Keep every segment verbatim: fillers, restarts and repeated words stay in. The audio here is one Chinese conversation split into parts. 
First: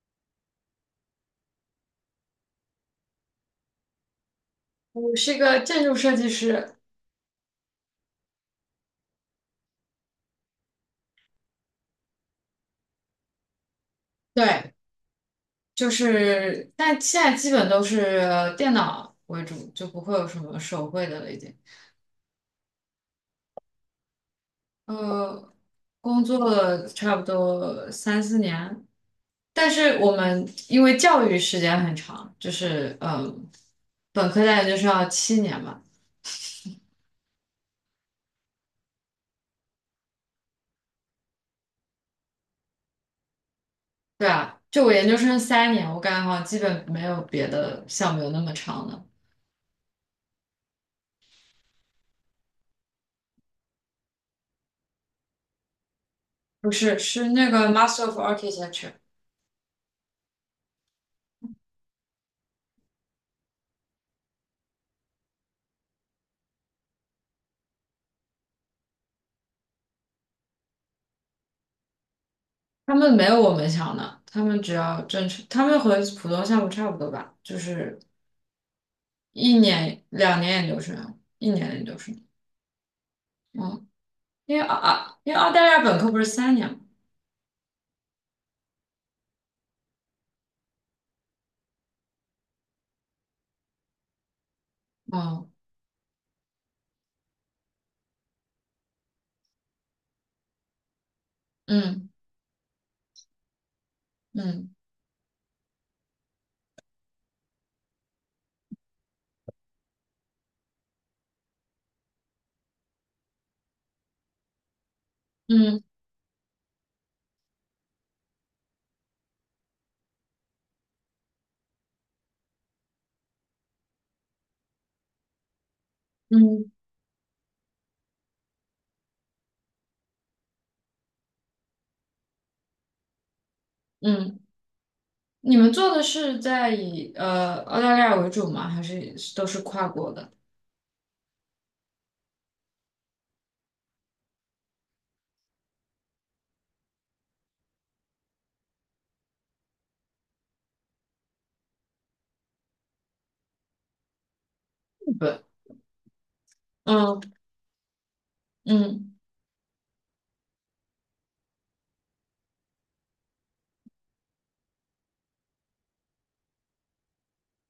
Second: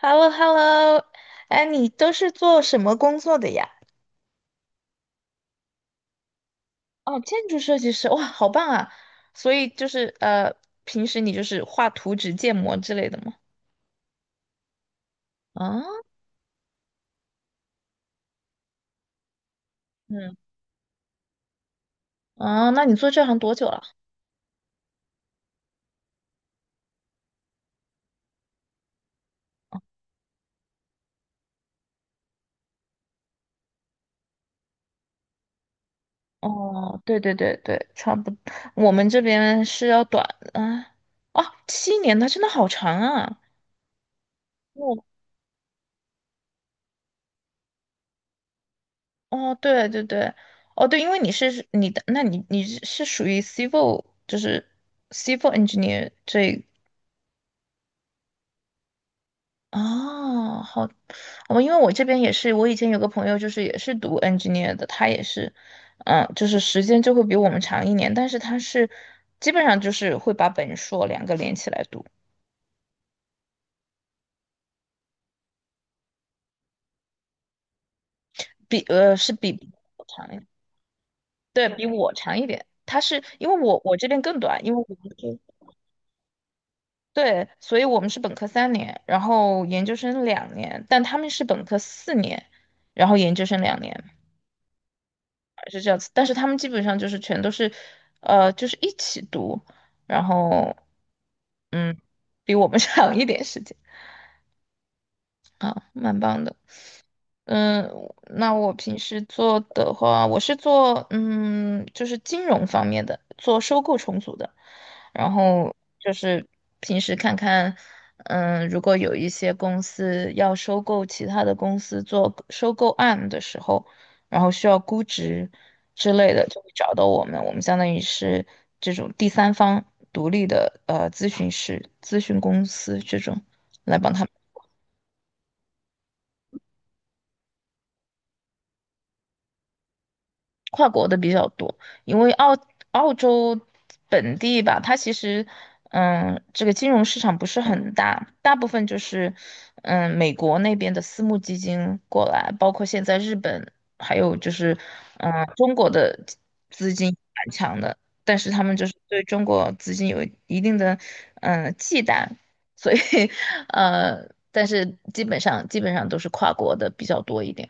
h e l l o h e l l o 哎，你都是做什么工作的呀？我是一个建筑设计师，哦，建筑设计师，哇，好棒啊！所以就是呃，平时你就是画图纸、建模之类的吗？对，啊。就是，但现在基本都是电脑为主，就不会有嗯，什么手绘的了，已经。啊，那你做这行多久了？呃，工作了差不多三四年，但是我们因为教育时间很长，就是嗯，本科在研就是要七年嘛，哦，对对对对，差不多，我们这边是要短啊。哦，七年，那真的好长啊！对啊，就我哦，研究生三年，我感觉好像基本没有别的项目有那么长的，哦，对对对，哦对，因为你是你的，那你你是属于 civil，就是 civil engineer 这。不是，是那个 Master of Architecture。哦，好，哦，因为我这边也是，我以前有个朋友就是也是读 engineer 的，他也是，嗯，就是时间就会比我们长一年，但是他是基本上就是会把本硕两个连起来读，他们没有我们强的，他们只要正常，他们和普通项目差不多吧，就是比呃是比一我年、长一两点，年研究生，一年对，的研比究我生。长一点，他是因为我嗯，我这边更因为短，因澳为我们啊，因是。为澳大利亚本科不是三年吗？对，所以我们是本科三年，然后研究生两年，但他们是本科四年，然后研究生两年。哦，是这样子，但是他们基本上就是全都是，呃，就是一起读，然后嗯，嗯比我们 长一点时间嗯啊，蛮棒的。嗯，那我平时做的话，我是做嗯，就是金融方面的，做收购重组的。然后嗯就是平时看看，嗯，如果有一些公司要收购其他的公司做收购案的时候，然后需要估值之类的，就嗯会找到我们。我们相当于是这种第三方独立的呃咨询师、咨询公司这种来帮他们。嗯，你们做的是在以呃澳大利亚为主吗？还是都是跨国的？跨国的比较多，因为澳澳洲本地吧，它其实，嗯，这个金融市场不是很大，大部分就是，嗯，美国那边的私募基金过来，包括现在日本，还有就是，日本。嗯，中国的资金嗯蛮强的，但是他们就是嗯对中国资金有一定的，嗯，忌惮，所以，呃，但是基本上基本上都是跨国的比较多一点，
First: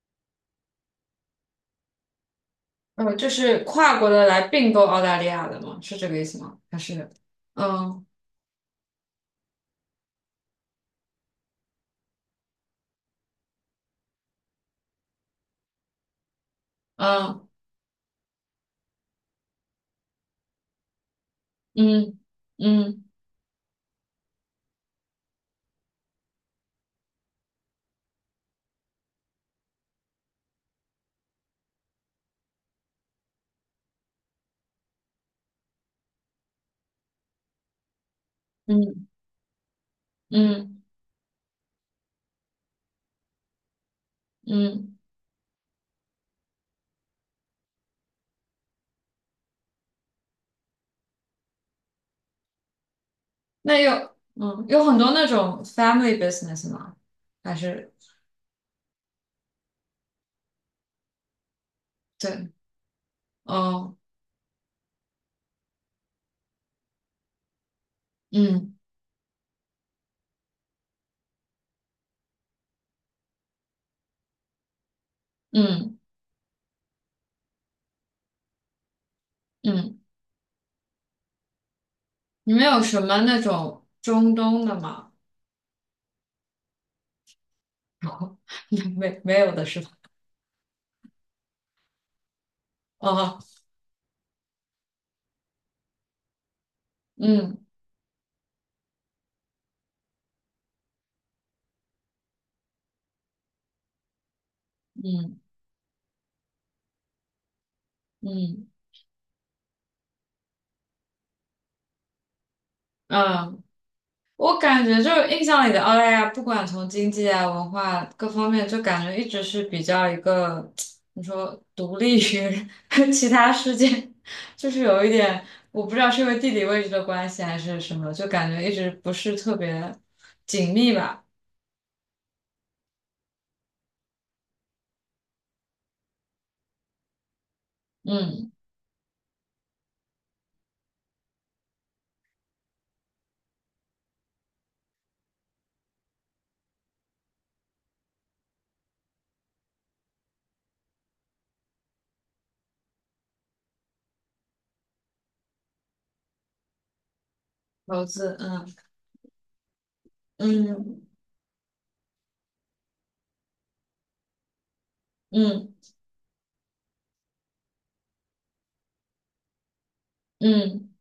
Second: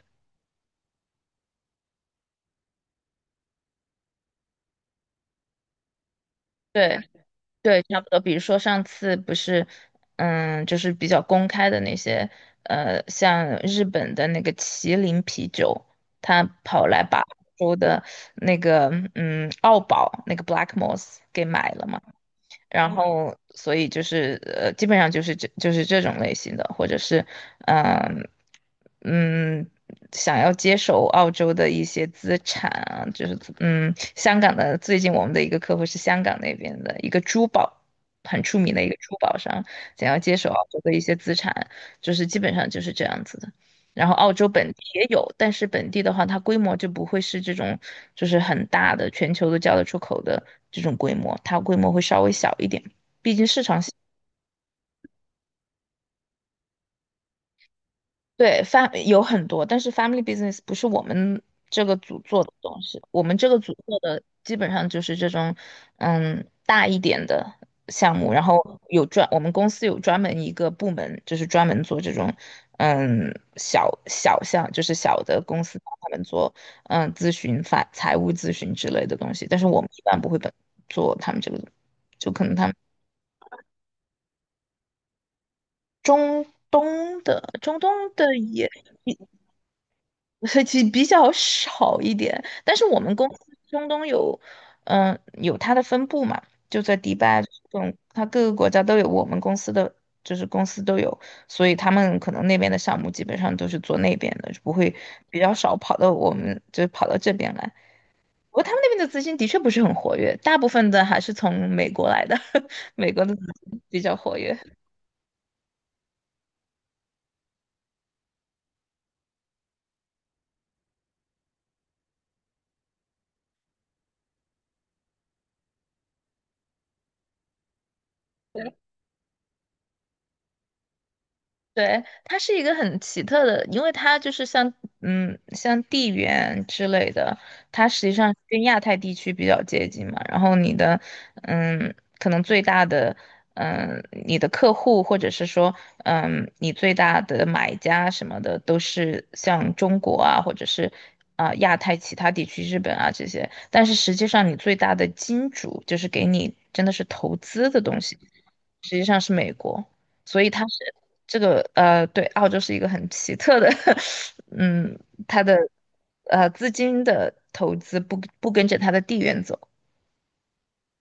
呃，就是跨国的来并购澳大利亚的吗？是这个意思吗？还对。是对，差嗯不多。比如说上次不是，嗯，就是比较公开的那些，呃，像日本的那个麒麟啤酒，他跑来把嗯欧洲的那个，嗯，澳宝那个 Black Moss 给买了嘛。嗯然嗯嗯后所以就是呃，基本上就是这就是这种类型的，或者是嗯嗯，想要接手澳洲的一些资产啊，就是嗯，香港的最近我们的一个客户是香港那边的一个珠宝很出名的一个嗯。珠宝商，想要接手澳洲嗯的一些资产，就是基本上就是这样子的。然后澳洲本地嗯，也有，但是本地的话，它规模就不会是这种就是很大的，全球都叫得出口的这种规模，它规模会稍微小一点，毕竟市那场。有嗯有很多那种 family business 吗？还是对，fam 有很多，但是 family business 不是我们这个组做的对东西，我们这个组哦做的基本上就是这种，嗯，大一点的项目，然嗯后有专，我们公司有专门一个部门，就是专门做这种，嗯，小小项，就是小的公司帮嗯他们做，嗯，咨询、法、财务咨询之类的东西，但是我们一嗯，般不会本做他们这个，就可你能们他们有什么那种中东的吗？东的、中东的 也。没没有的是吧？所以其实比较少一点。但是我们公司哦中东有，嗯，有它的分部嘛，就在迪拜这嗯种，它各个国家都有我们公司的，就是公司都有，所以他们可能那边的项目基本上都是做那边的，就不会嗯比较少跑到我们，就跑到这边来。嗯不过他嗯们那边的资金的确不是很活跃，大部分的还是从美国来的，美国的资嗯。金比较活跃。我感觉就是印象里的澳大利亚，不管从经济啊、文化各方面，就感觉一直是比较一个，你说独立于 其他世界，就是有一点，我不知道是因为地理位置的关系还是什么，就感觉一直不是特别紧密吧。对，它是一个很奇特的，因为它就是像嗯像地缘之类的，它实际上嗯，跟亚太地区比较接近嘛。然后你的嗯，可能最大的嗯，你的客户或者是说嗯，你最大的买家什么的，都是像中国啊，或者是啊、亚太其他地区、日本啊这些。但是实际上，你最大的金主就是给你真的是投资的东投西，资，嗯实际上是美国。所以它是嗯这个呃，对，澳洲是一个很奇特的，嗯，它的嗯呃资金的投资不不跟着它的地缘走，嗯。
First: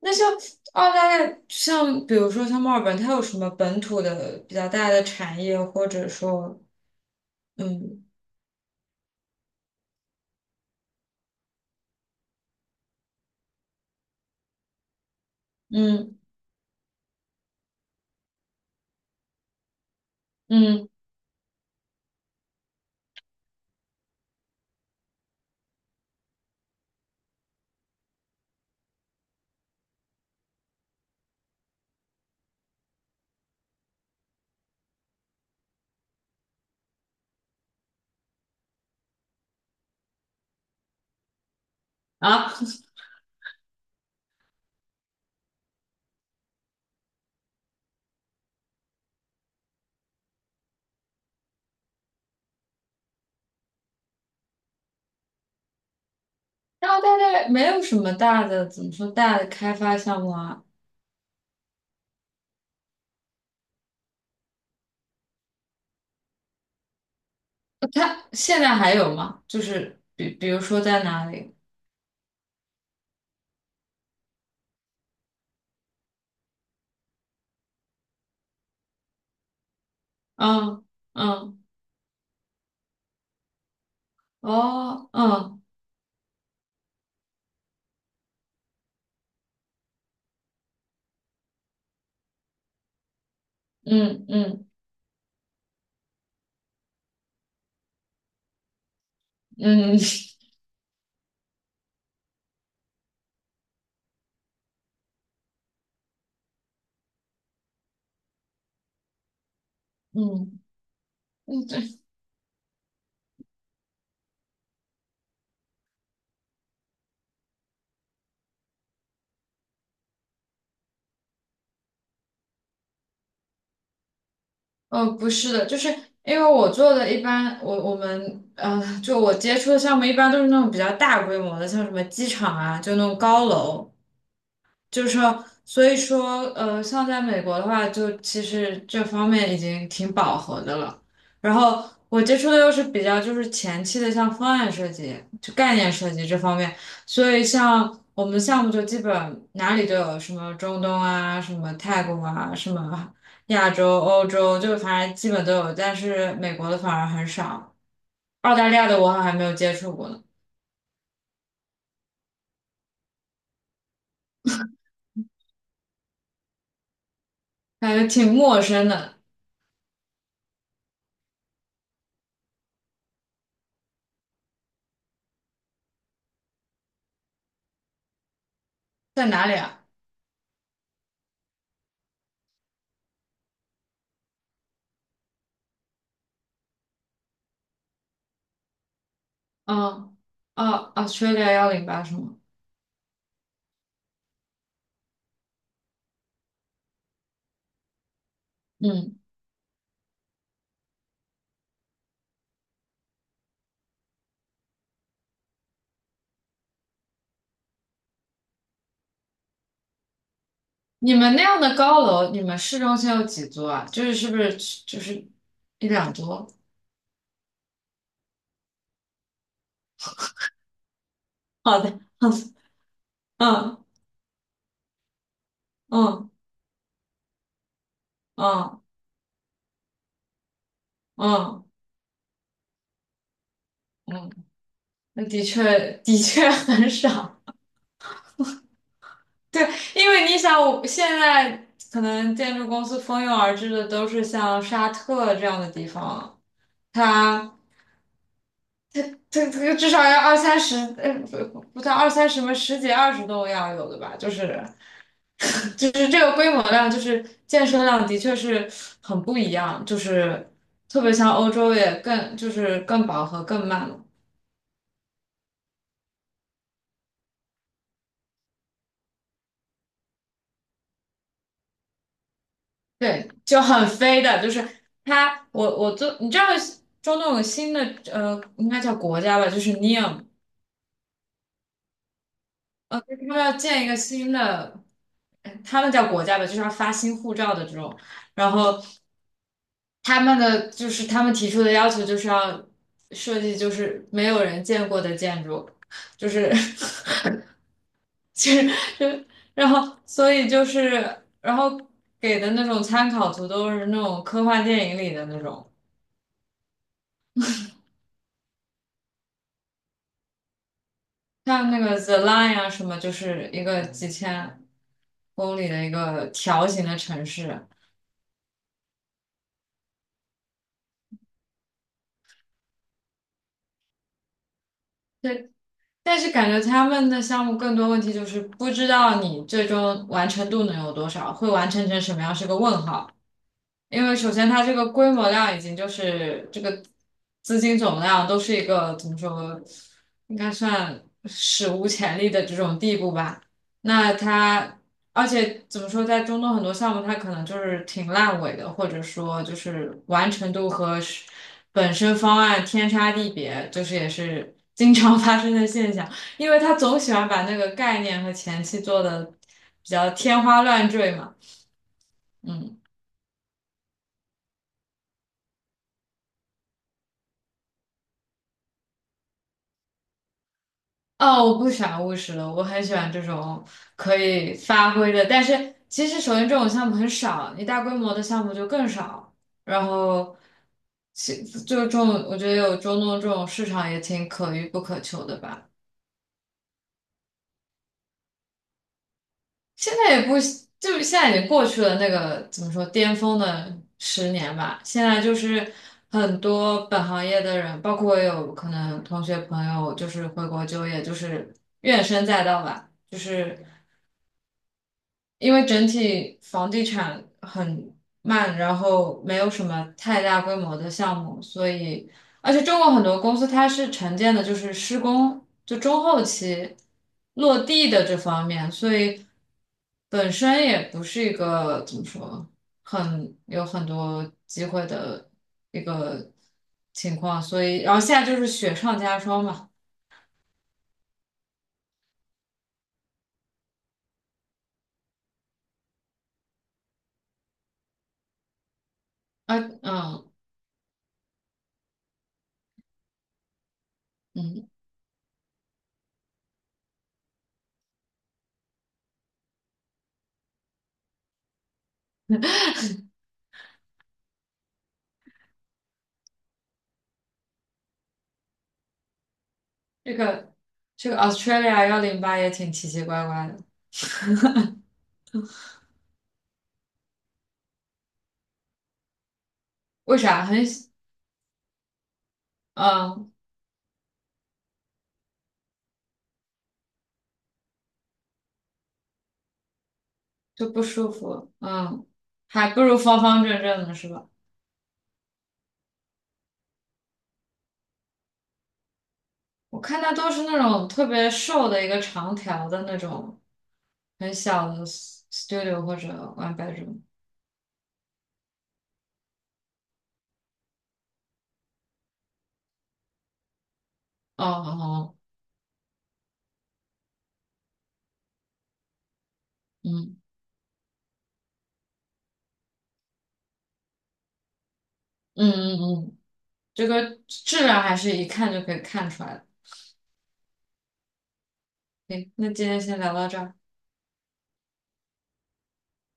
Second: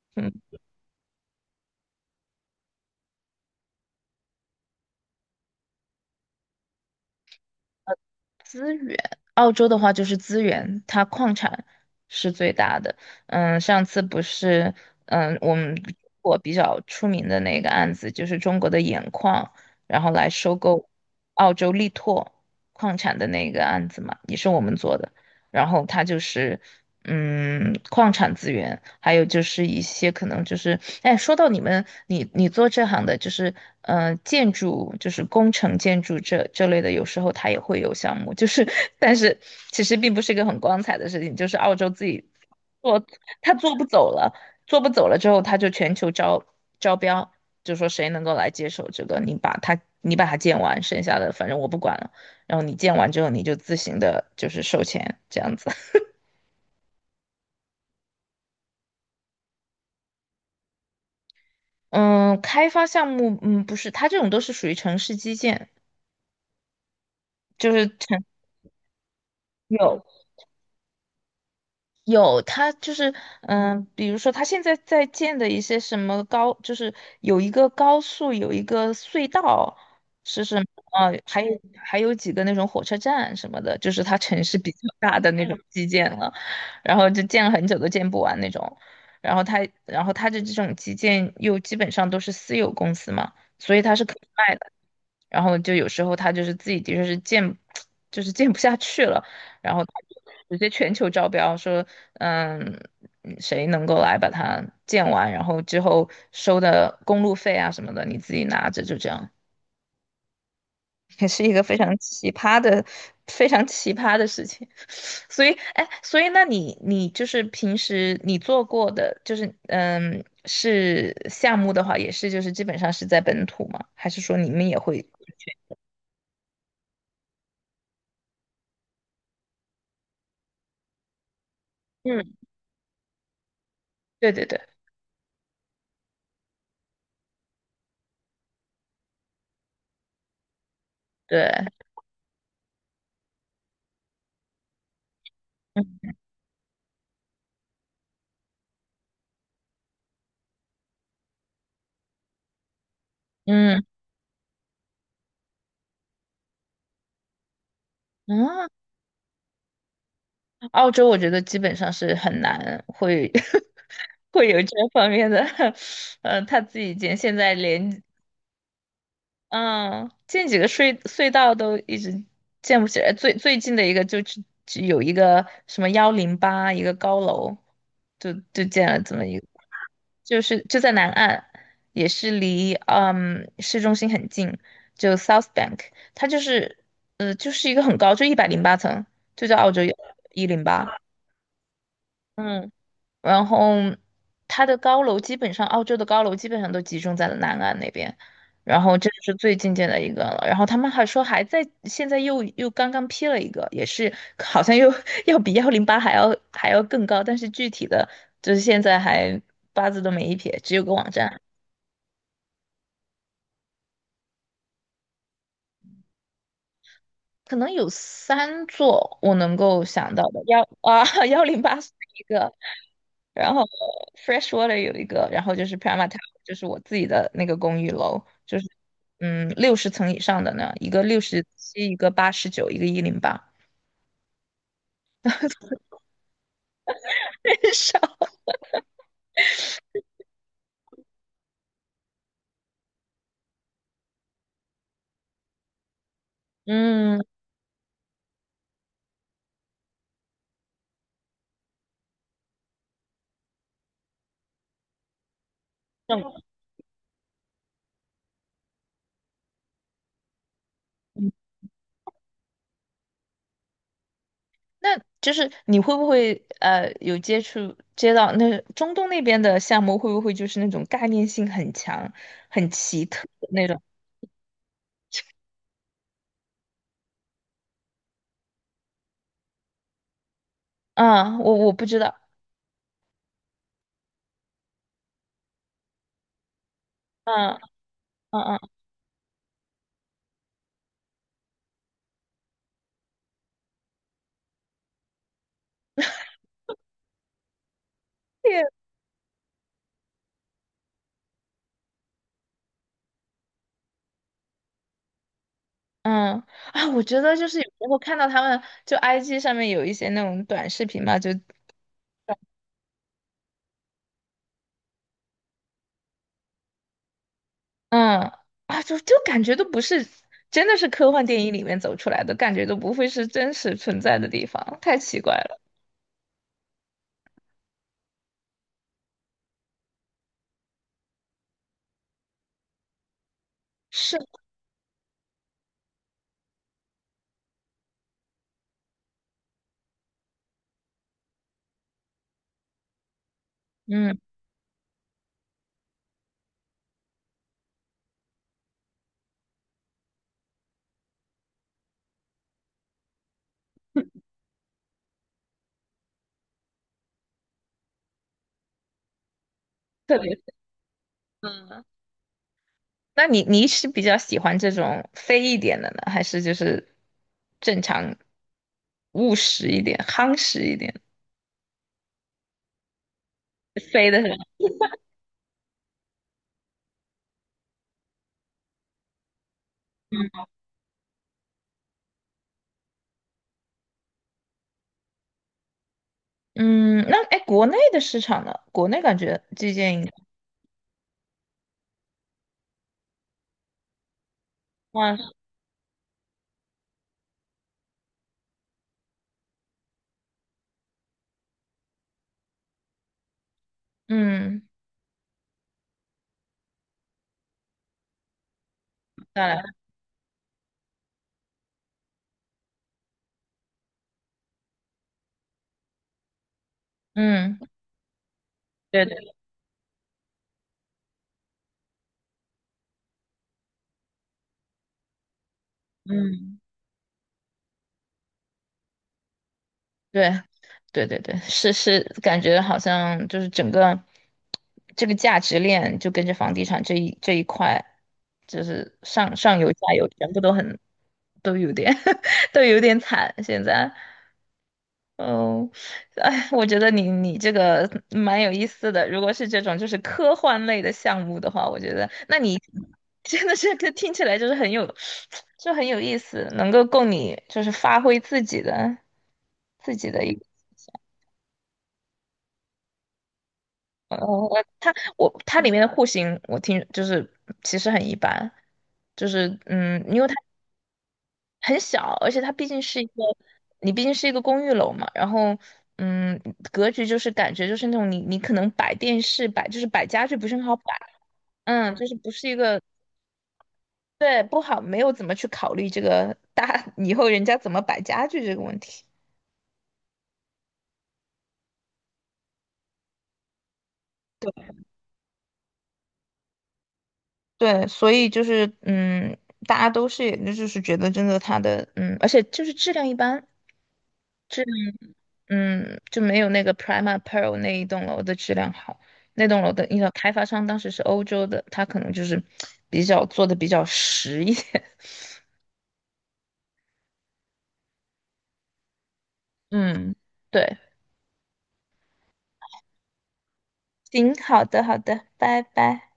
那像嗯，澳大利亚，像比如说像墨尔本，它有什么本土的比较大的产业，或者说，嗯资源，澳洲的话就是资源，它矿产是最大的，嗯，上次不是，嗯，我们嗯。我比较出名的那个案子就是中国的盐矿，然后来收嗯购澳洲力拓矿产的那个案子嘛，也是我们做的。然后它就是嗯矿产资源，还有就是一些可能就是哎，说到你们你你做这行的，就是呃建筑就是工程建筑这这类的，有时候它也会有项目，就是 但是其实并不是一个很光彩的事情，就是澳洲自己啊，做，他做不走了，做不走了之后，他就全球招招标，就说谁能够来接手这个，你把它你把它建完，剩下的反正我不管了。然后你建完之后，你就自行的，就是收钱这样子。然后大概没有什么大的，怎么说大的开发项目啊？嗯，开发项目，嗯，不是，它这种都是属于城市基建，就是呃城它现在还有吗？就是有比比如说在哪里？有，他就是，嗯，比如说他现在在建的一些什么高，就是有一个高速，有一个隧道，是什么？嗯呃，还有嗯还有几个那种火车站什么的，就是他城市比较哦大的那种嗯基建了，然后就建了很久都建不完那种，然后他，然后他的这种基建又基本上都是私有公司嘛，所以他是可嗯以卖。嗯然后就有时候他就是自己的确是建，就是建不下去了，然后他嗯就直接全球招标说，嗯，嗯谁能够来把它建完，然后之后收的公路费啊什么的，你自己拿着，就这样，嗯 也是一个嗯，非常对，奇葩的、非常奇葩的事情。所以，哎，所以那你你就是平时你做过的，就是嗯，是项目的话，也是就是基本上是在本土吗？还是说你们也会？呃，不是的，就是因为我做的一般，我我们呃，就我接触的项目一般都是那种比较大规模的，像什么机嗯，场啊，就那种高楼。对对对。就是说，所以说，呃，像在美国的话，就其实这方面已经挺饱和的了。对，然后我接触的又是比较就是前期的，像方案设计、就概念设计这方面。所以像我们项目就基本哪里都有，什么中东啊，什么泰国啊，什么亚嗯洲、欧洲，就反正基本都有。但是美国的反而很少，澳嗯，大利亚的我好像还没有接触过呢，澳洲我觉得基本上是很难会 会有这方面的，呃，他自己见现在感连觉挺陌生的，嗯，建几个隧隧道都一直建不起来，最最近的一个就只只有一个什么幺零八一个高楼，就就建了这么在一哪个，里啊？就是就在南岸，也是离嗯市中心很近，就 South Bank，它就是呃就是一个很高，就一百零八层，就叫澳洲幺嗯，零哦八，Australia 幺零八是吗？一。然后它的高楼基本上，澳洲的高楼基本上都集中在了南岸那边，然后这嗯，是最近见的一个了。然后他们还说还在，现在又又刚刚批了一个，也是好像又 要比幺零八还要还要更高，但是具体的就是现在还八字都没一撇，只有个网你们站，那样的高楼，你们市中心有几座啊？就是是不是就是一两座？可能有三座我能够想到的，幺啊 幺零八好是的，一好个，的然后 嗯 Freshwater 有一个，然后就是 p r a m a Tower，嗯就是我自己的那个公寓楼，就是嗯嗯六十层以上的呢，一个六十嗯七，一个八十九，一个一零八，嗯，那的确 的确很少。很少。对，因为你想，我现在可能建筑公司蜂拥而至的都是像沙特这样的地方，嗯，它这这个至少要二三十，呃，不不到二三十嘛十几二十栋要有的吧，就是。就是这那个规模量，就是健身量，的确是很不一样。就是特别嗯像欧洲也更就是更饱和更慢了。那就是你会不会呃有接触接到那中东那边的项目，会不会就是那种概念性很强、很奇特对，的就那种？很飞的。就是它，我我做，你知道中东有个新的呃，应该叫国家吧，就是 n e O m 啊，我我不知道，呃，他们要建一个新的，呃他们叫国家吧，就是要发新护照嗯的这种，嗯然嗯，后他们的就是他们提出的要求就是要设计就是没有人见过的建筑，就是 其实就然后所以就是然后给的那种参考图都是那种科幻电影里的那种，嗯。啊，我觉得就是有时候看到他们就 I G 上面有一些那种短视频嘛，就像那个 The Line 啊什么，就是一个几千公里的一个条形的城市。嗯啊，就就感觉都不是，真的是科幻电影里面走出来的，感觉都不会是真实存在的地方，太奇怪了。但是感觉他们的项目更多问题就是不知道你最终完成度能有多少，会完成成什么样是个问号。因为是，首先它这个规模量已经就是这个资金总量都是一个怎么说，应该算史无前例的这种地步吧。那嗯，它而且怎么说，在中东很多项目它可能就是挺烂尾的，或者说就是完成度和是本身方案天差地别，就是也是经常 发生的现象。因为他总喜欢把那个概念和前期做的比较特别是，天花乱坠嘛，嗯，嗯。那你你是比较喜欢这种飞一点的呢，还是就是正常务实一点、夯实一点。哦，我不喜欢务实的，我很喜欢这种飞可的是吧？以发挥的。但是其实首先这种项目很少，你大规模的项目就更少。然后其就这种，我觉得有中东这种市场也挺可遇不可求的吧。嗯，那哎，国内的市场呢？国内感觉最现近在也不就是现在已经过去了那个怎么说巅峰的十年吧，现哇，在就是很多本行业的人，包括我有可能同学朋友就是回国就业，就是怨声载道吧，就是。嗯。因为整体房地产很慢，然后没下有来，什么太大规模的项目，所以而且中国很多公司它是承建的，就是施工就中后期嗯，落地的这方面，所对对，以本身也不是一个怎么说很有很多机会的一个嗯，情况，所以然后现在就是雪上加霜嘛，对，对对对，是是，感觉好像就是整个这个价值链就跟着房地产这一这一块，就是上啊上游下游全嗯部都很都有点 都有点惨现在。嗯，嗯，哎，我觉得你你这个蛮有意思的。如果是这种就是科幻类的项目的话，我觉得那你 真的是 听起来就是很有，就很有意思，能够供你就是发挥自己的自己这的一个个这个 Australia 幺零八也挺奇奇怪怪的。呃，嗯我它我它里面的户型我听就是其实很一般，就是嗯，为因为它。啥很很小，而且它毕竟是一个，嗯你毕竟是一个公寓楼嘛，然后，嗯，格局就是感觉就是那种你你可能摆电视摆就是摆家具不是很就好摆，不舒服？嗯，就嗯，是不是一还个，不如方方正正的是吧？对，不好，没有怎么去考虑这个大 以后人家怎么摆家具这个问题，我看它都是那种特别瘦的一个长条的那种很小的 s- t u d i o 或者 one bedroom。对，所以就是嗯，大家都是也就是觉得真的它的嗯，而且就是质量一般，哦哦，嗯，就没有那个 Prima Pearl 那一栋楼的质量好。那栋楼的一个嗯开发商当时是欧洲的，他可能就是比较做的比较实一点。嗯嗯嗯，这个质量还是一看就可以看出来的。嗯。对，行，那今天先聊到这儿。行，好的，好的，拜拜。